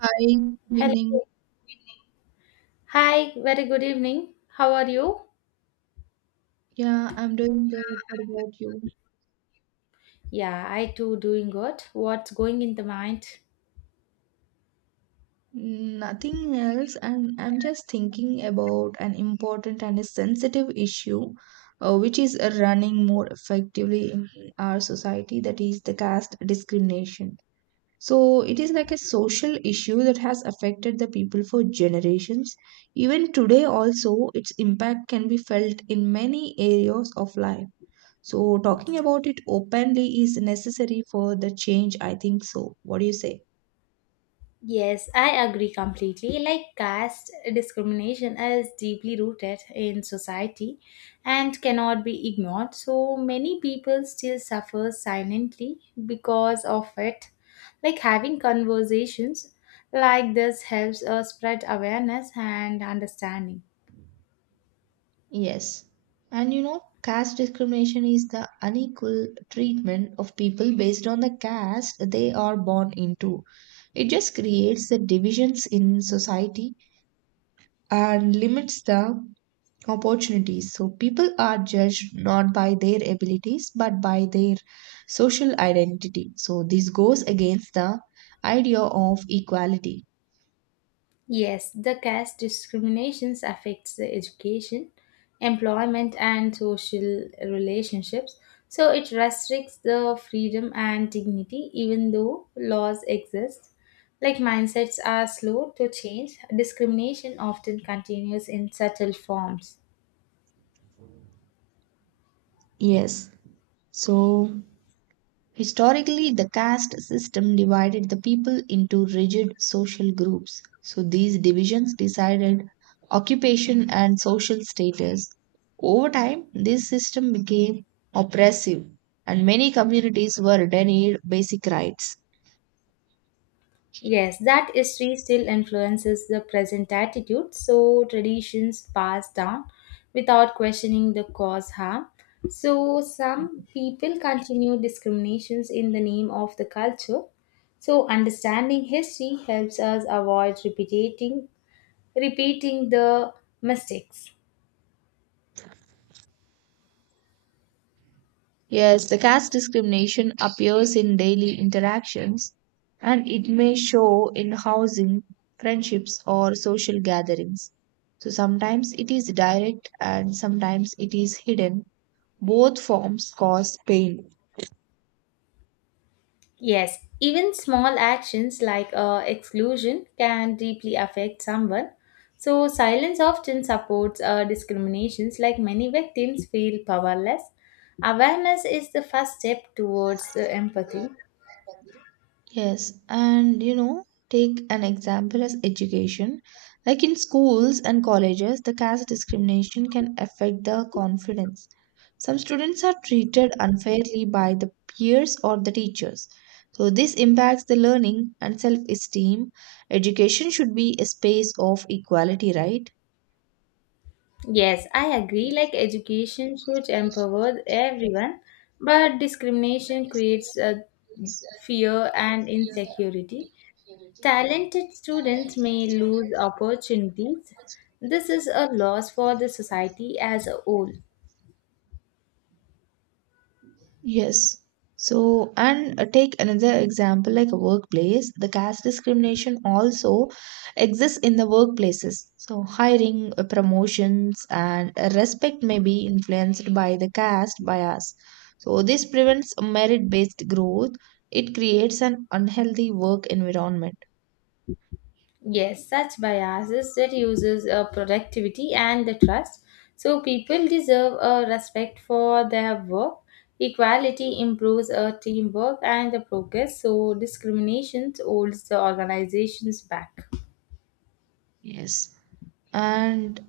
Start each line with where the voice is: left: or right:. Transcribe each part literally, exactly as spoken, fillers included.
right: Hi, good evening.
left: Hello. Hi, very good evening. How are you?
right: Yeah, I'm doing good. What about you?
left: Yeah, I too doing good. What's going in the mind?
right: Mm, Nothing else. I'm I'm just thinking about an important and a sensitive issue, uh, which is uh, running more effectively in our society, that is the caste discrimination. So it is like a social issue that has affected the people for generations. Even today also, its impact can be felt in many areas of life. So talking about it openly is necessary for the change, I think so. What do you say?
left: Yes, I agree completely. Like caste discrimination is deeply rooted in society and cannot be ignored. So many people still suffer silently because of it. Like having conversations like this helps us spread awareness and understanding.
right: Yes. And you know, caste discrimination is the unequal treatment of people based on the caste they are born into. It just creates the divisions in society and limits the opportunities. So people are judged not by their abilities but by their social identity. So this goes against the idea of equality.
left: Yes, the caste discriminations affects the education, employment and social relationships. So it restricts the freedom and dignity even though laws exist. Like mindsets are slow to change, discrimination often continues in subtle forms.
right: Yes. So, historically, the caste system divided the people into rigid social groups. So, these divisions decided occupation and social status. Over time, this system became oppressive, and many communities were denied basic rights.
left: Yes, that history still influences the present attitude, so traditions passed down without questioning the cause harm. So some people continue discriminations in the name of the culture. So understanding history helps us avoid repeating repeating the mistakes.
right: Yes, the caste discrimination appears in daily interactions and it may show in housing, friendships, or social gatherings. So sometimes it is direct and sometimes it is hidden. Both forms cause pain.
left: Yes, even small actions like uh, exclusion can deeply affect someone. So, silence often supports uh, discriminations, like many victims feel powerless. Awareness is the first step towards the empathy.
right: Yes, and you know, take an example as education. Like in schools and colleges, the caste discrimination can affect the confidence. Some students are treated unfairly by the peers or the teachers. So, this impacts the learning and self esteem. Education should be a space of equality, right?
left: Yes, I agree, like education should empower everyone, but discrimination creates uh, fear and
right: Theater
left: insecurity.
right: Impurity.
left: Talented students
right: Direct
left: may lose
right: students.
left: opportunities. This is a loss for the society as a whole.
right: Yes. So, and uh, take another example like a workplace. The caste discrimination also exists in the workplaces. So, hiring, uh, promotions, and uh, respect may be influenced by the caste bias. So, this prevents merit based growth. It creates an unhealthy work environment.
left: Yes, such biases reduces uh, productivity and the trust. So people deserve a respect for their work. Equality improves uh, teamwork and the progress. So discrimination holds the organizations back.
right: Yes. And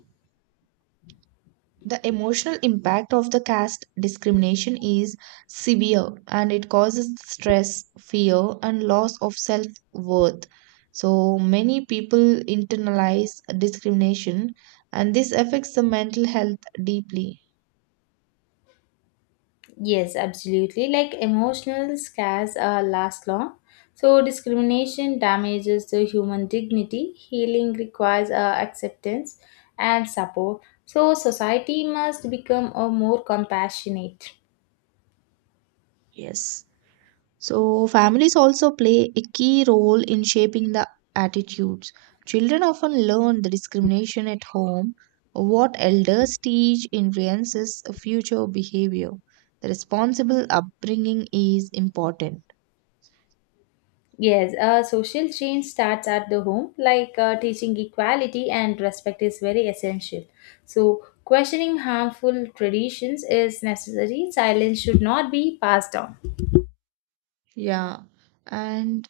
right: the emotional impact of the caste discrimination is severe and it causes stress, fear, and loss of self worth. So many people internalize discrimination, and this affects the mental health deeply.
left: Yes, absolutely. Like emotional scars uh, last long. So, discrimination damages the human dignity. Healing requires uh, acceptance and support. So, society must become uh, more compassionate.
right: Yes. So, families also play a key role in shaping the attitudes. Children often learn the discrimination at home. What elders teach influences future behavior. The responsible upbringing is important.
left: Yes, uh, social change starts at the home, like uh, teaching equality and respect is very essential. So, questioning harmful traditions is necessary. Silence should not be passed down.
right: Yeah, and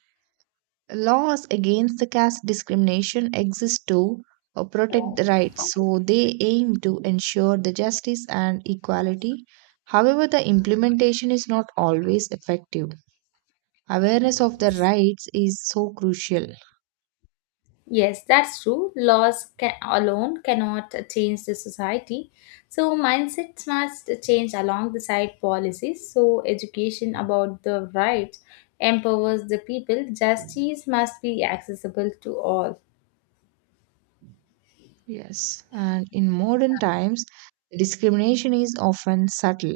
right: laws against the caste discrimination exist to uh, protect the rights, so they aim to ensure the justice and equality. However, the implementation is not always effective. Awareness of their rights is so crucial.
left: Yes, that's true. Laws can, alone cannot change the society. So, mindsets must change along the side policies. So, education about the right empowers the people. Justice must be accessible to all.
right: Yes, and in modern times, discrimination is often subtle,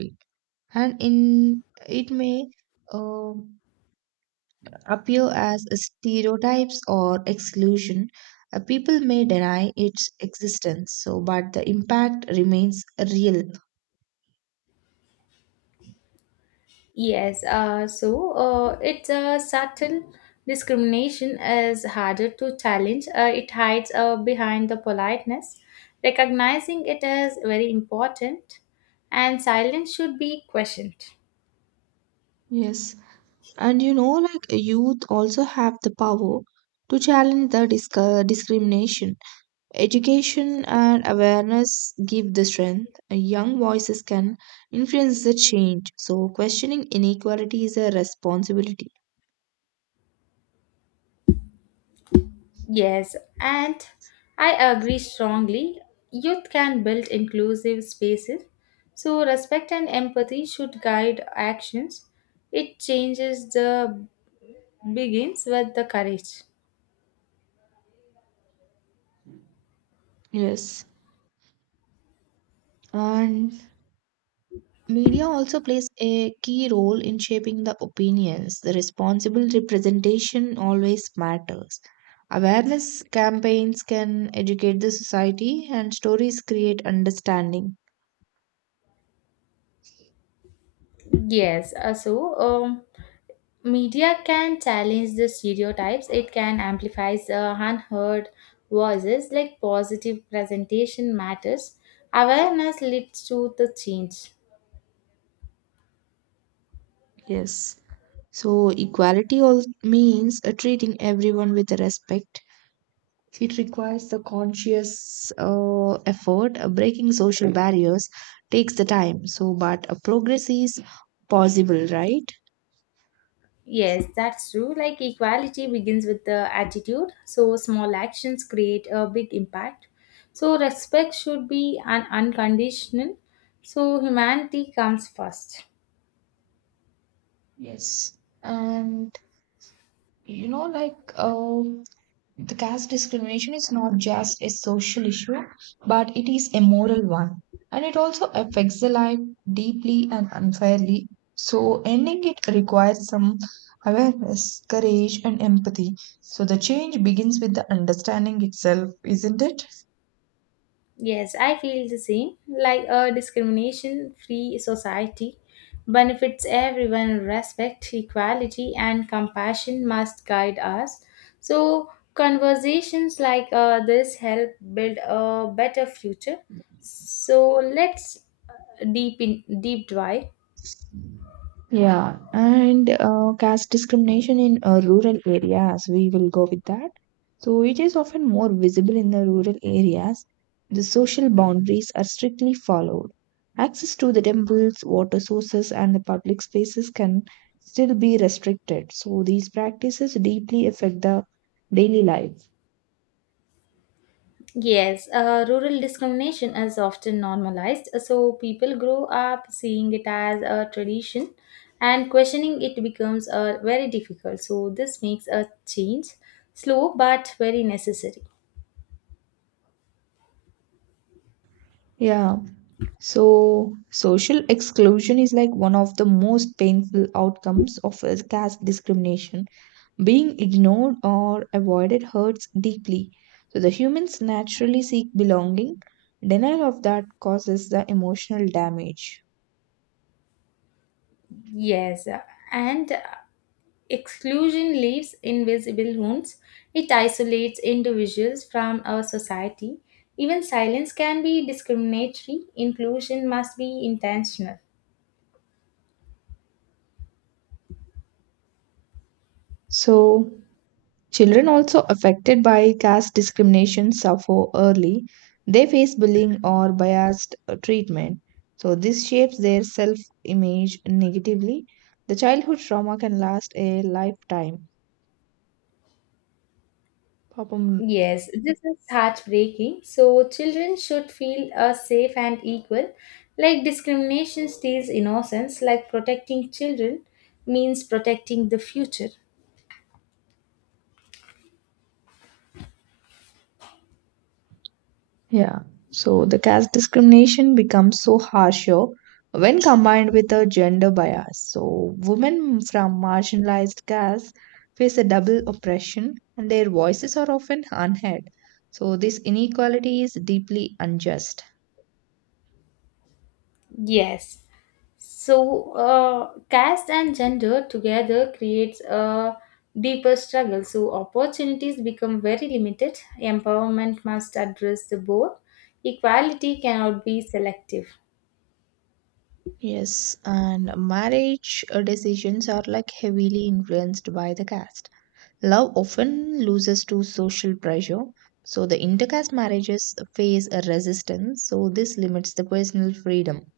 right: and in it may um appear as stereotypes or exclusion. Uh, people may deny its existence, so but the impact remains real.
left: Yes, uh, so uh, it's a subtle discrimination is harder to challenge. Uh, it hides uh, behind the politeness. Recognizing it is very important, and silence should be questioned.
right: Yes, and you know, like youth also have the power to challenge the disc- discrimination. Education and awareness give the strength. Young voices can influence the change. So, questioning inequality is a responsibility.
left: Yes, and I agree strongly. Youth can build inclusive spaces, so respect and empathy should guide actions. It changes the begins with the courage.
right: Yes. And media also plays a key role in shaping the opinions. The responsible representation always matters. Awareness campaigns can educate the society, and stories create understanding.
left: Yes, uh, so um, media can challenge the stereotypes. It can amplify the unheard voices, like positive presentation matters. Awareness leads to the change.
right: Yes. So, equality all means uh, treating everyone with respect. It requires the conscious uh, effort. Uh, Breaking social barriers takes the time. So, but uh, progress is possible, right?
left: Yes, that's true. Like equality begins with the attitude. So small actions create a big impact. So respect should be an unconditional. So humanity comes first.
right: Yes. And you know, like, uh, the caste discrimination is not just a social issue, but it is a moral one. And it also affects the life deeply and unfairly. So, ending it requires some awareness, courage, and empathy. So, the change begins with the understanding itself, isn't it?
left: Yes, I feel the same. Like a discrimination free society benefits everyone, respect, equality, and compassion must guide us. So, conversations like uh, this help build a better future. So, let's uh, deep in deep dive.
right: Yeah, and uh, caste discrimination in uh, rural areas, we will go with that. So it is often more visible in the rural areas. The social boundaries are strictly followed. Access to the temples, water sources, and the public spaces can still be restricted. So these practices deeply affect the daily life.
left: Yes, uh, rural discrimination is often normalized, so people grow up seeing it as a tradition and questioning it becomes uh, very difficult. So, this makes a change slow but very necessary.
right: Yeah, so social exclusion is like one of the most painful outcomes of uh, caste discrimination. Being ignored or avoided hurts deeply. So the humans naturally seek belonging. Denial of that causes the emotional damage.
left: Yes, uh, and uh, exclusion leaves invisible wounds, it isolates individuals from our society. Even silence can be discriminatory, inclusion must be intentional.
right: So children also affected by caste discrimination suffer early. They face bullying or biased uh, treatment. So this shapes their self-image negatively. The childhood trauma can last a lifetime. பாப்போம்.
left: Yes, this is heartbreaking. So, children should feel uh, safe and equal. Like discrimination steals innocence, like protecting children means protecting the future.
right: Yeah. So the caste discrimination becomes so harsher when combined with a gender bias. So women from marginalized castes face a double oppression and their voices are often unheard. So this inequality is deeply unjust.
left: Yes. So, uh, caste and gender together creates a deeper struggle. So, opportunities become very limited. Empowerment must address the both. Equality cannot be selective.
right: Yes, and marriage uh, decisions are like heavily influenced by the caste. Love often loses to social pressure, so the intercaste marriages face a resistance, so this limits the personal freedom.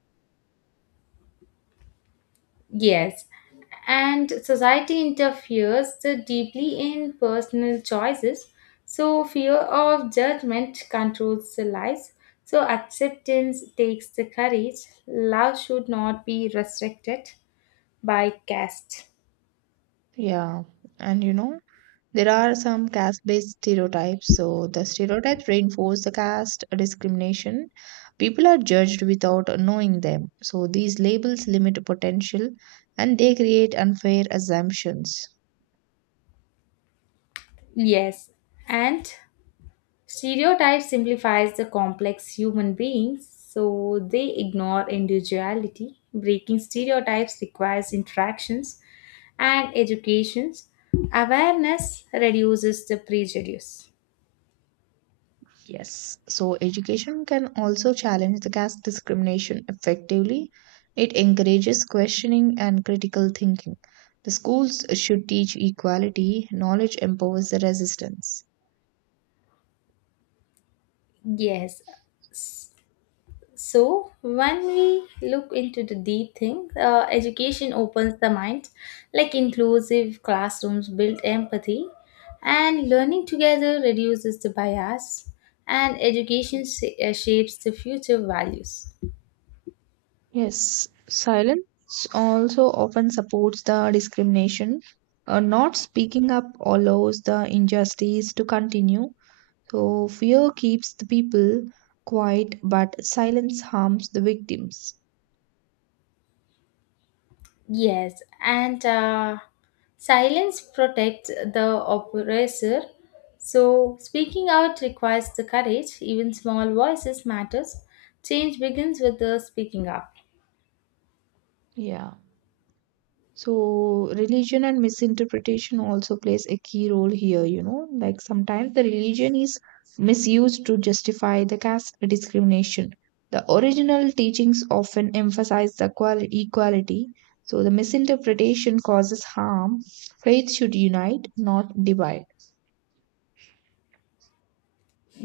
left: Yes, and society interferes so deeply in personal choices. So, fear of judgment controls the lives. So, acceptance takes the courage. Love should not be restricted by caste.
right: Yeah, and you know, there are some caste based stereotypes, so the stereotypes reinforce the caste discrimination. People are judged without knowing them, so these labels limit potential and they create unfair assumptions.
left: Yes, and stereotype simplifies the complex human beings, so they ignore individuality. Breaking stereotypes requires interactions and educations. Awareness reduces the prejudice.
right: Yes, so education can also challenge the caste discrimination effectively. It encourages questioning and critical thinking. The schools should teach equality, knowledge empowers the resistance.
left: Yes, so when we look into the deep thing, uh, education opens the mind, like inclusive classrooms build empathy, and learning together reduces the bias, and education sh- uh, shapes the future values.
right: Yes, silence also often supports the discrimination. Uh, not speaking up allows the injustice to continue. So, fear keeps the people quiet, but silence harms the victims.
left: Yes, and uh, silence protects the oppressor. So, speaking out requires the courage, even small voices matters. Change begins with the speaking up.
right: Yeah. So religion and misinterpretation also plays a key role here, you know, like sometimes the religion is misused to justify the caste discrimination. The original teachings often emphasize the qual- equality, so the misinterpretation causes harm. Faith should unite, not divide.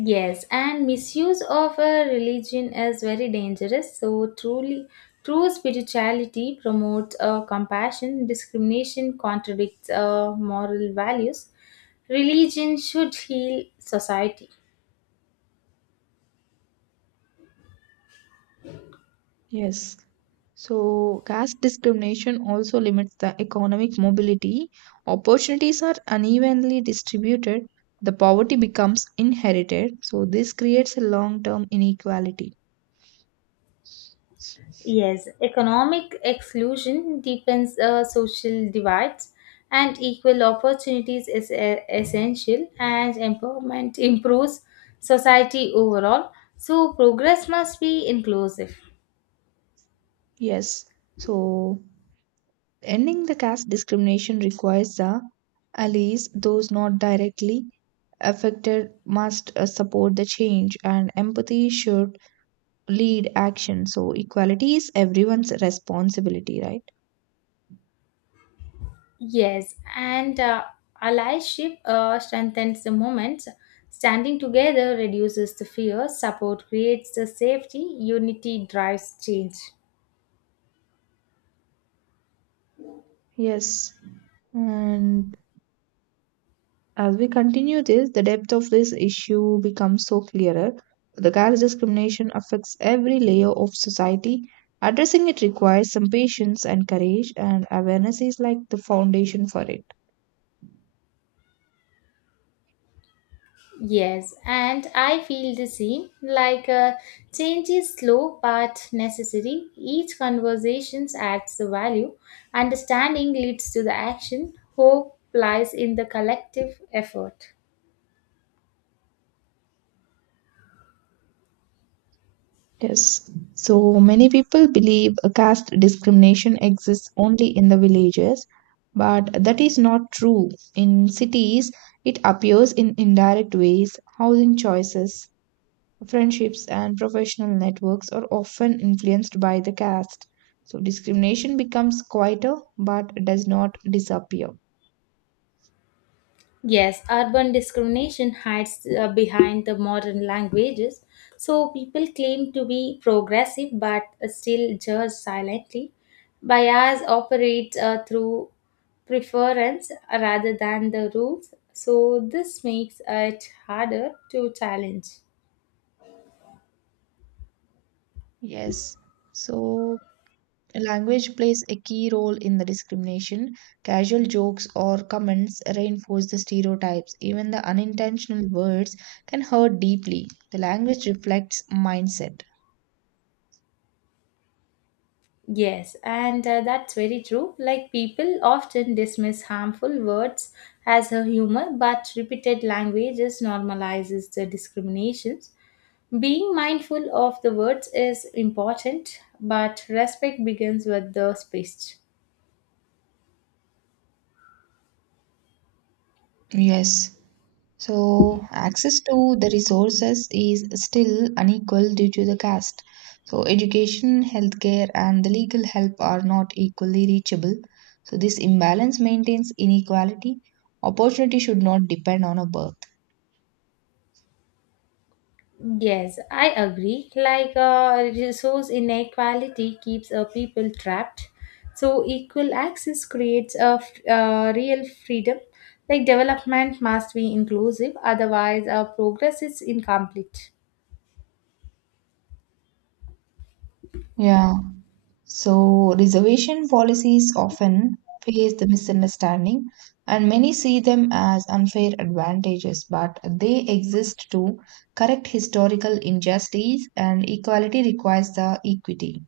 left: Yes, and misuse of a religion is very dangerous. So truly, true spirituality promotes uh, compassion. Discrimination contradicts uh, moral values. Religion should heal society.
right: Yes. So, caste discrimination also limits the economic mobility. Opportunities are unevenly distributed. The poverty becomes inherited. So, this creates a long term inequality.
left: Yes, economic exclusion deepens uh, social divides, and equal opportunities is uh, essential. And empowerment improves society overall. So progress must be inclusive.
right: Yes. So, ending the caste discrimination requires the allies, those not directly affected, must uh, support the change, and empathy should lead action. So, equality is everyone's responsibility, right?
left: Yes, and uh, allyship uh, strengthens the moments. Standing together reduces the fear, support creates the safety, unity drives change.
right: Yes. And as we continue this, the depth of this issue becomes so clearer. The caste discrimination affects every layer of society. Addressing it requires some patience and courage, and awareness is like the foundation for it.
left: Yes, and I feel the same. Like uh, change is slow but necessary. Each conversation adds the value. Understanding leads to the action. Hope lies in the collective effort.
right: Yes. So many people believe a caste discrimination exists only in the villages, but that is not true. In cities, it appears in indirect ways, housing choices, friendships, and professional networks are often influenced by the caste. So discrimination becomes quieter but does not disappear.
left: Yes, urban discrimination hides uh, behind the modern languages. So people claim to be progressive but uh, still judge silently. Bias operates uh, through preference rather than the rules. So this makes it harder to challenge.
right: Yes. So language plays a key role in the discrimination. Casual jokes or comments reinforce the stereotypes. Even the unintentional words can hurt deeply. The language reflects mindset.
left: Yes, and uh, that's very true. Like people often dismiss harmful words as a humor, but repeated languages normalizes the discriminations. Being mindful of the words is important, but respect begins with the speech.
right: Yes. So, access to the resources is still unequal due to the caste. So, education, healthcare, and the legal help are not equally reachable. So, this imbalance maintains inequality. Opportunity should not depend on a birth.
left: Yes, I agree. Like uh, resource inequality keeps uh, people trapped. So equal access creates a f- uh, real freedom. Like development must be inclusive, otherwise, uh, progress is incomplete.
right: Yeah. So, reservation policies often face the misunderstanding, and many see them as unfair advantages, but they exist to correct historical injustice, and equality requires the equity.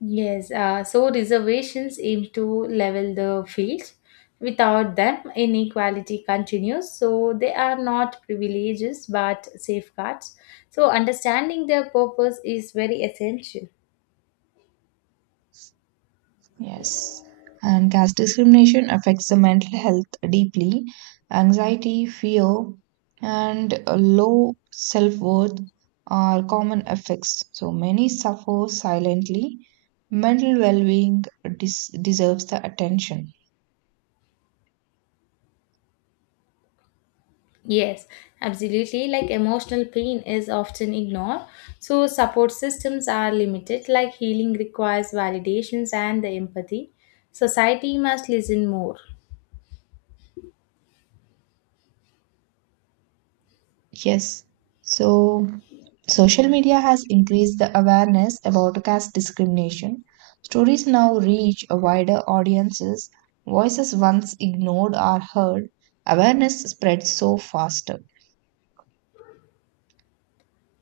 left: Yes, uh, so reservations aim to level the field. Without them, inequality continues. So they are not privileges but safeguards. So understanding their purpose is very essential.
right: Yes, and caste discrimination affects the mental health deeply. Anxiety, fear, and uh, low self-worth are common effects. So many suffer silently. Mental well-being des- deserves the attention.
left: Yes, absolutely. Like emotional pain is often ignored. So support systems are limited. Like healing requires validations and the empathy. Society must listen more.
right: Yes. So social media has increased the awareness about caste discrimination. Stories now reach a wider audiences. Voices once ignored are heard. Awareness spreads so faster.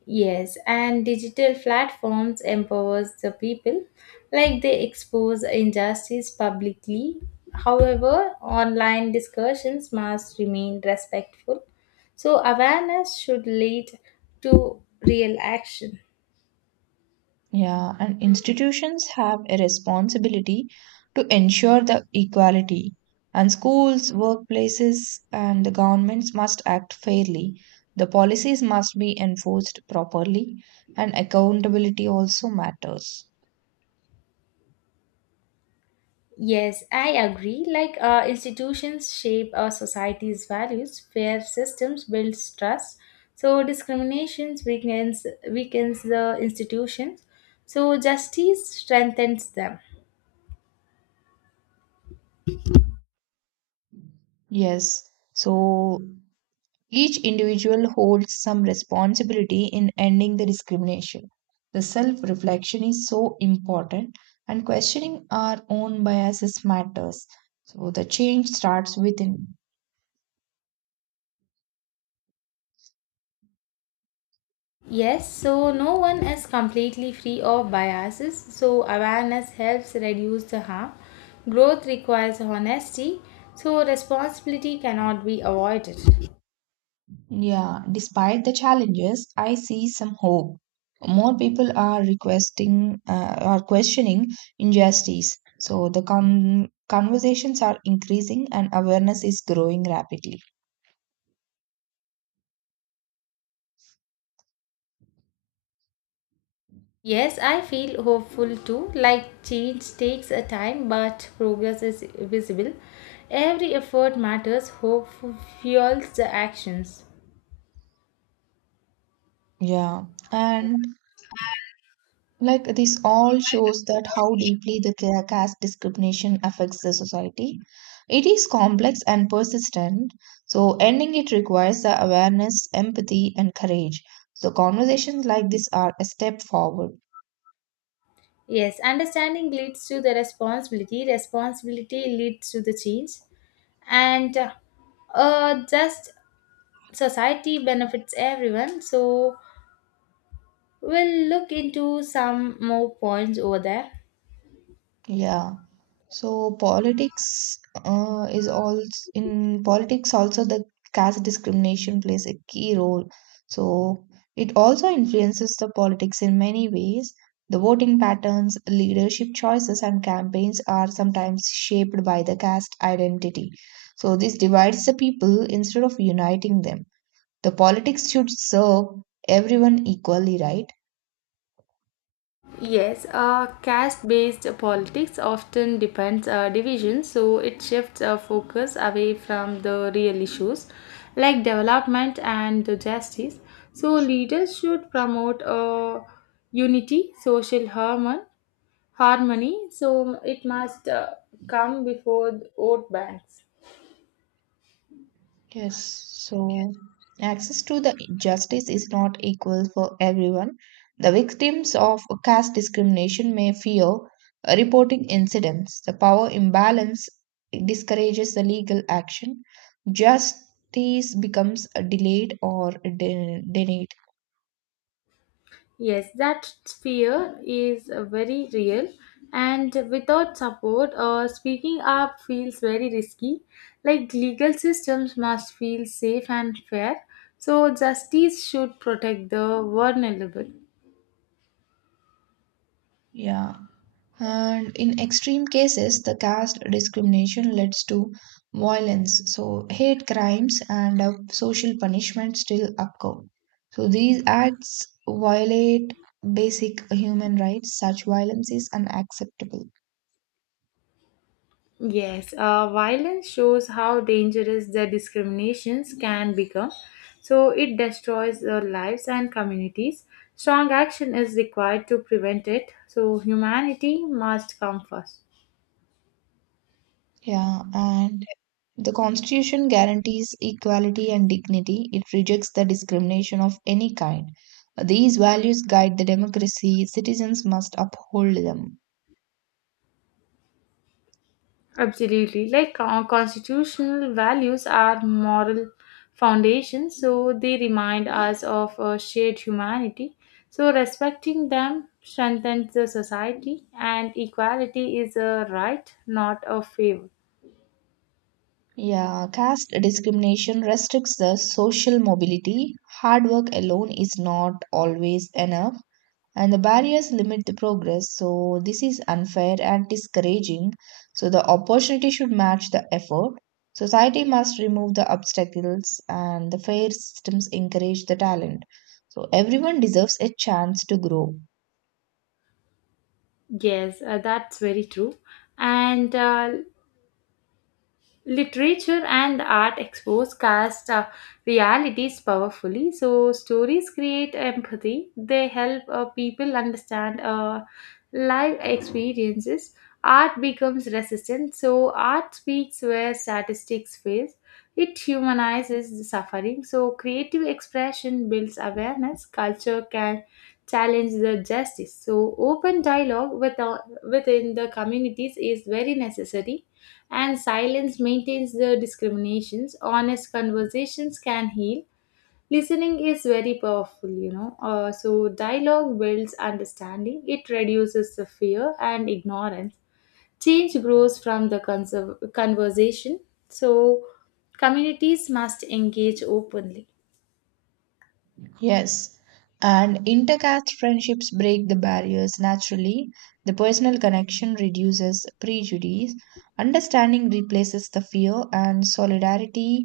left: Yes, and digital platforms empowers the people, like they expose injustice publicly. However, online discussions must remain respectful. So awareness should lead to real action.
right: Yeah, and institutions have a responsibility to ensure the equality, and schools, workplaces, and the governments must act fairly. The policies must be enforced properly, and accountability also matters.
left: Yes, I agree. Like uh, institutions shape our society's values, fair systems builds trust. So discriminations weakens weakens the institutions. So justice strengthens them.
right: Yes, so each individual holds some responsibility in ending the discrimination. The self reflection is so important, and questioning our own biases matters. So, the change starts within.
left: Yes, so no one is completely free of biases, so awareness helps reduce the harm. Growth requires honesty, so responsibility cannot be avoided.
right: Yeah, despite the challenges, I see some hope. More people are requesting uh, are questioning injustice. So, the con- conversations are increasing and awareness is growing rapidly.
left: Yes, I feel hopeful too. Like change takes a time, but progress is visible. Every effort matters, hope fuels the actions.
right: Yeah, and like this all shows that how deeply the ca- caste discrimination affects the society. It is complex and persistent, so ending it requires the awareness, empathy, and courage. So conversations like this are a step forward.
left: Yes, understanding leads to the responsibility, responsibility leads to the change, and uh, uh, just society benefits everyone. So we'll look into some more points over there.
right: Yeah. So politics uh, is also in politics also the caste discrimination plays a key role. So it also influences the politics in many ways. The voting patterns, leadership choices, and campaigns are sometimes shaped by the caste identity. So this divides the people instead of uniting them. The politics should serve everyone equally, right?
left: Yes, uh, caste based politics often depends uh, division, so it shifts uh, focus away from the real issues like development and the justice. So, leaders should promote uh, unity, social harmon- harmony, so it must uh, come before the vote banks.
right: Yes, so access to the justice is not equal for everyone. The victims of caste discrimination may fear reporting incidents. The power imbalance discourages the legal action. Justice becomes delayed or de- denied.
left: Yes, that fear is uh, very real, and without support, uh, speaking up feels very risky. Like legal systems must feel safe and fair, so justice should protect the vulnerable.
right: Yeah. And in extreme cases, the caste discrimination leads to violence. So, hate crimes and uh, social punishment still occur. So, these acts violate basic human rights. Such violence is unacceptable.
left: Yes, uh, violence shows how dangerous the discriminations can become, so it destroys the lives and communities. Strong action is required to prevent it, so humanity must come first.
right: Yeah. And the Constitution guarantees equality and dignity, it rejects the discrimination of any kind. These values guide the democracy, citizens must uphold them.
left: Absolutely. Like uh, constitutional values are moral foundations, so they remind us of a shared humanity. So respecting them strengthens the society, and equality is a right, not a favor.
right: Yeah, caste discrimination restricts the social mobility. Hard work alone is not always enough, and the barriers limit the progress. So, this is unfair and discouraging. So, the opportunity should match the effort. Society must remove the obstacles, and the fair systems encourage the talent. So, everyone deserves a chance to grow.
left: Yes, uh, that's very true. And uh, literature and art expose caste uh, realities powerfully, so stories create empathy, they help uh, people understand uh, life experiences. Art becomes resistant, so art speaks where statistics fail. It humanizes the suffering, so creative expression builds awareness. Culture can challenge the justice, so open dialogue with, uh, within the communities is very necessary, and silence maintains the discriminations. Honest conversations can heal. Listening is very powerful, you know. Uh, so, dialogue builds understanding, it reduces the fear and ignorance. Change grows from the conserv- conversation. So, communities must engage openly.
right: Yes, and intercaste friendships break the barriers naturally. The personal connection reduces prejudice. Understanding replaces the fear, and solidarity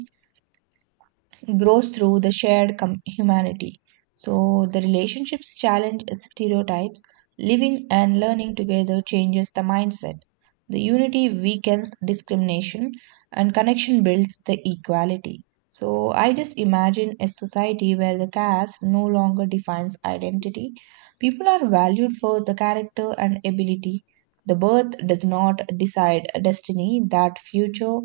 right: grows through the shared com- humanity. So, the relationships challenge stereotypes, living and learning together changes the mindset. The unity weakens discrimination, and connection builds the equality. So, I just imagine a society where the caste no longer defines identity. People are valued for the character and ability. The birth does not decide destiny, that future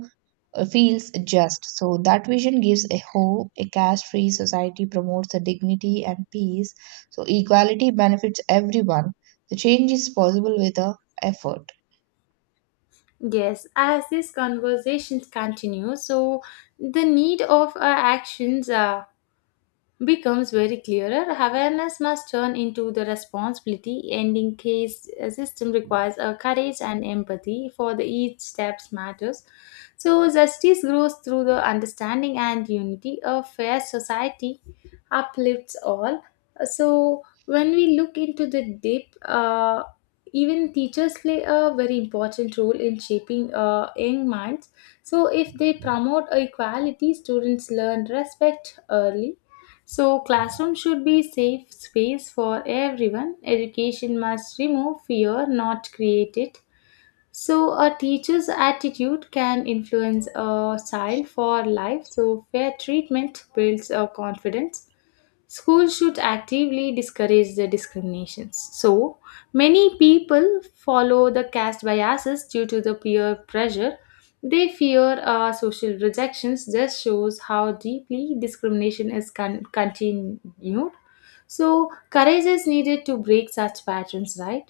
right: uh, feels just. So that vision gives a hope. A caste-free society promotes the dignity and peace. So equality benefits everyone. The change is possible with a effort.
left: Yes, as this conversations continue, so the need of uh, actions. Uh, becomes very clearer, awareness must turn into the responsibility. Ending case uh, system requires a courage and empathy for the each steps matters. So justice grows through the understanding and unity. A fair society uplifts all. So when we look into the deep, uh, even teachers play a very important role in shaping uh, young minds. So if they promote equality, students learn respect early, so classroom should be safe space for everyone. Education must remove fear, not create it. So, a teacher's attitude can influence a child for life. So, fair treatment builds a confidence. Schools should actively discourage the discriminations. So many people follow the caste biases due to the peer pressure. They fear uh, social rejections. Just shows how deeply discrimination is con- continued. So courage is needed to break such patterns, right?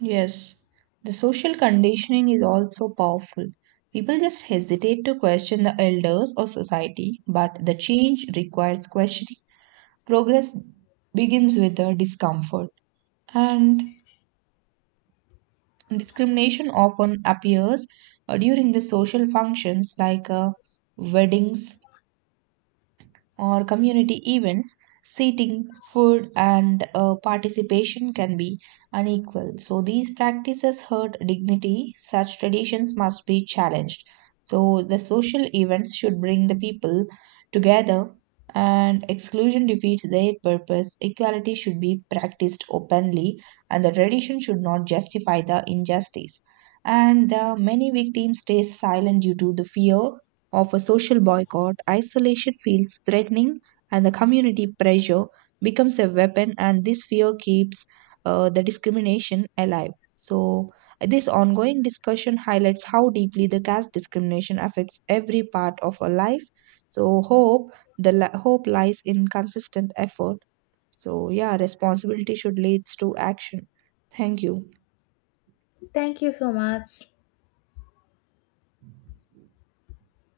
right: Yes, the social conditioning is also powerful. People just hesitate to question the elders or society, but the change requires questioning. Progress begins with the discomfort. And discrimination often appears uh, during the social functions like uh, weddings, or community events, seating, food, and uh, participation can be unequal. So, these practices hurt dignity. Such traditions must be challenged. So, the social events should bring the people together, and exclusion defeats their purpose. Equality should be practiced openly, and the tradition should not justify the injustice. And the many victims stay silent due to the fear of a social boycott, isolation feels threatening and the community pressure becomes a weapon, and this fear keeps uh, the discrimination alive. So, this ongoing discussion highlights how deeply the caste discrimination affects every part of our life. So, hope the li- hope lies in consistent effort. So, yeah, responsibility should lead to action. Thank you.
left: Thank you so much.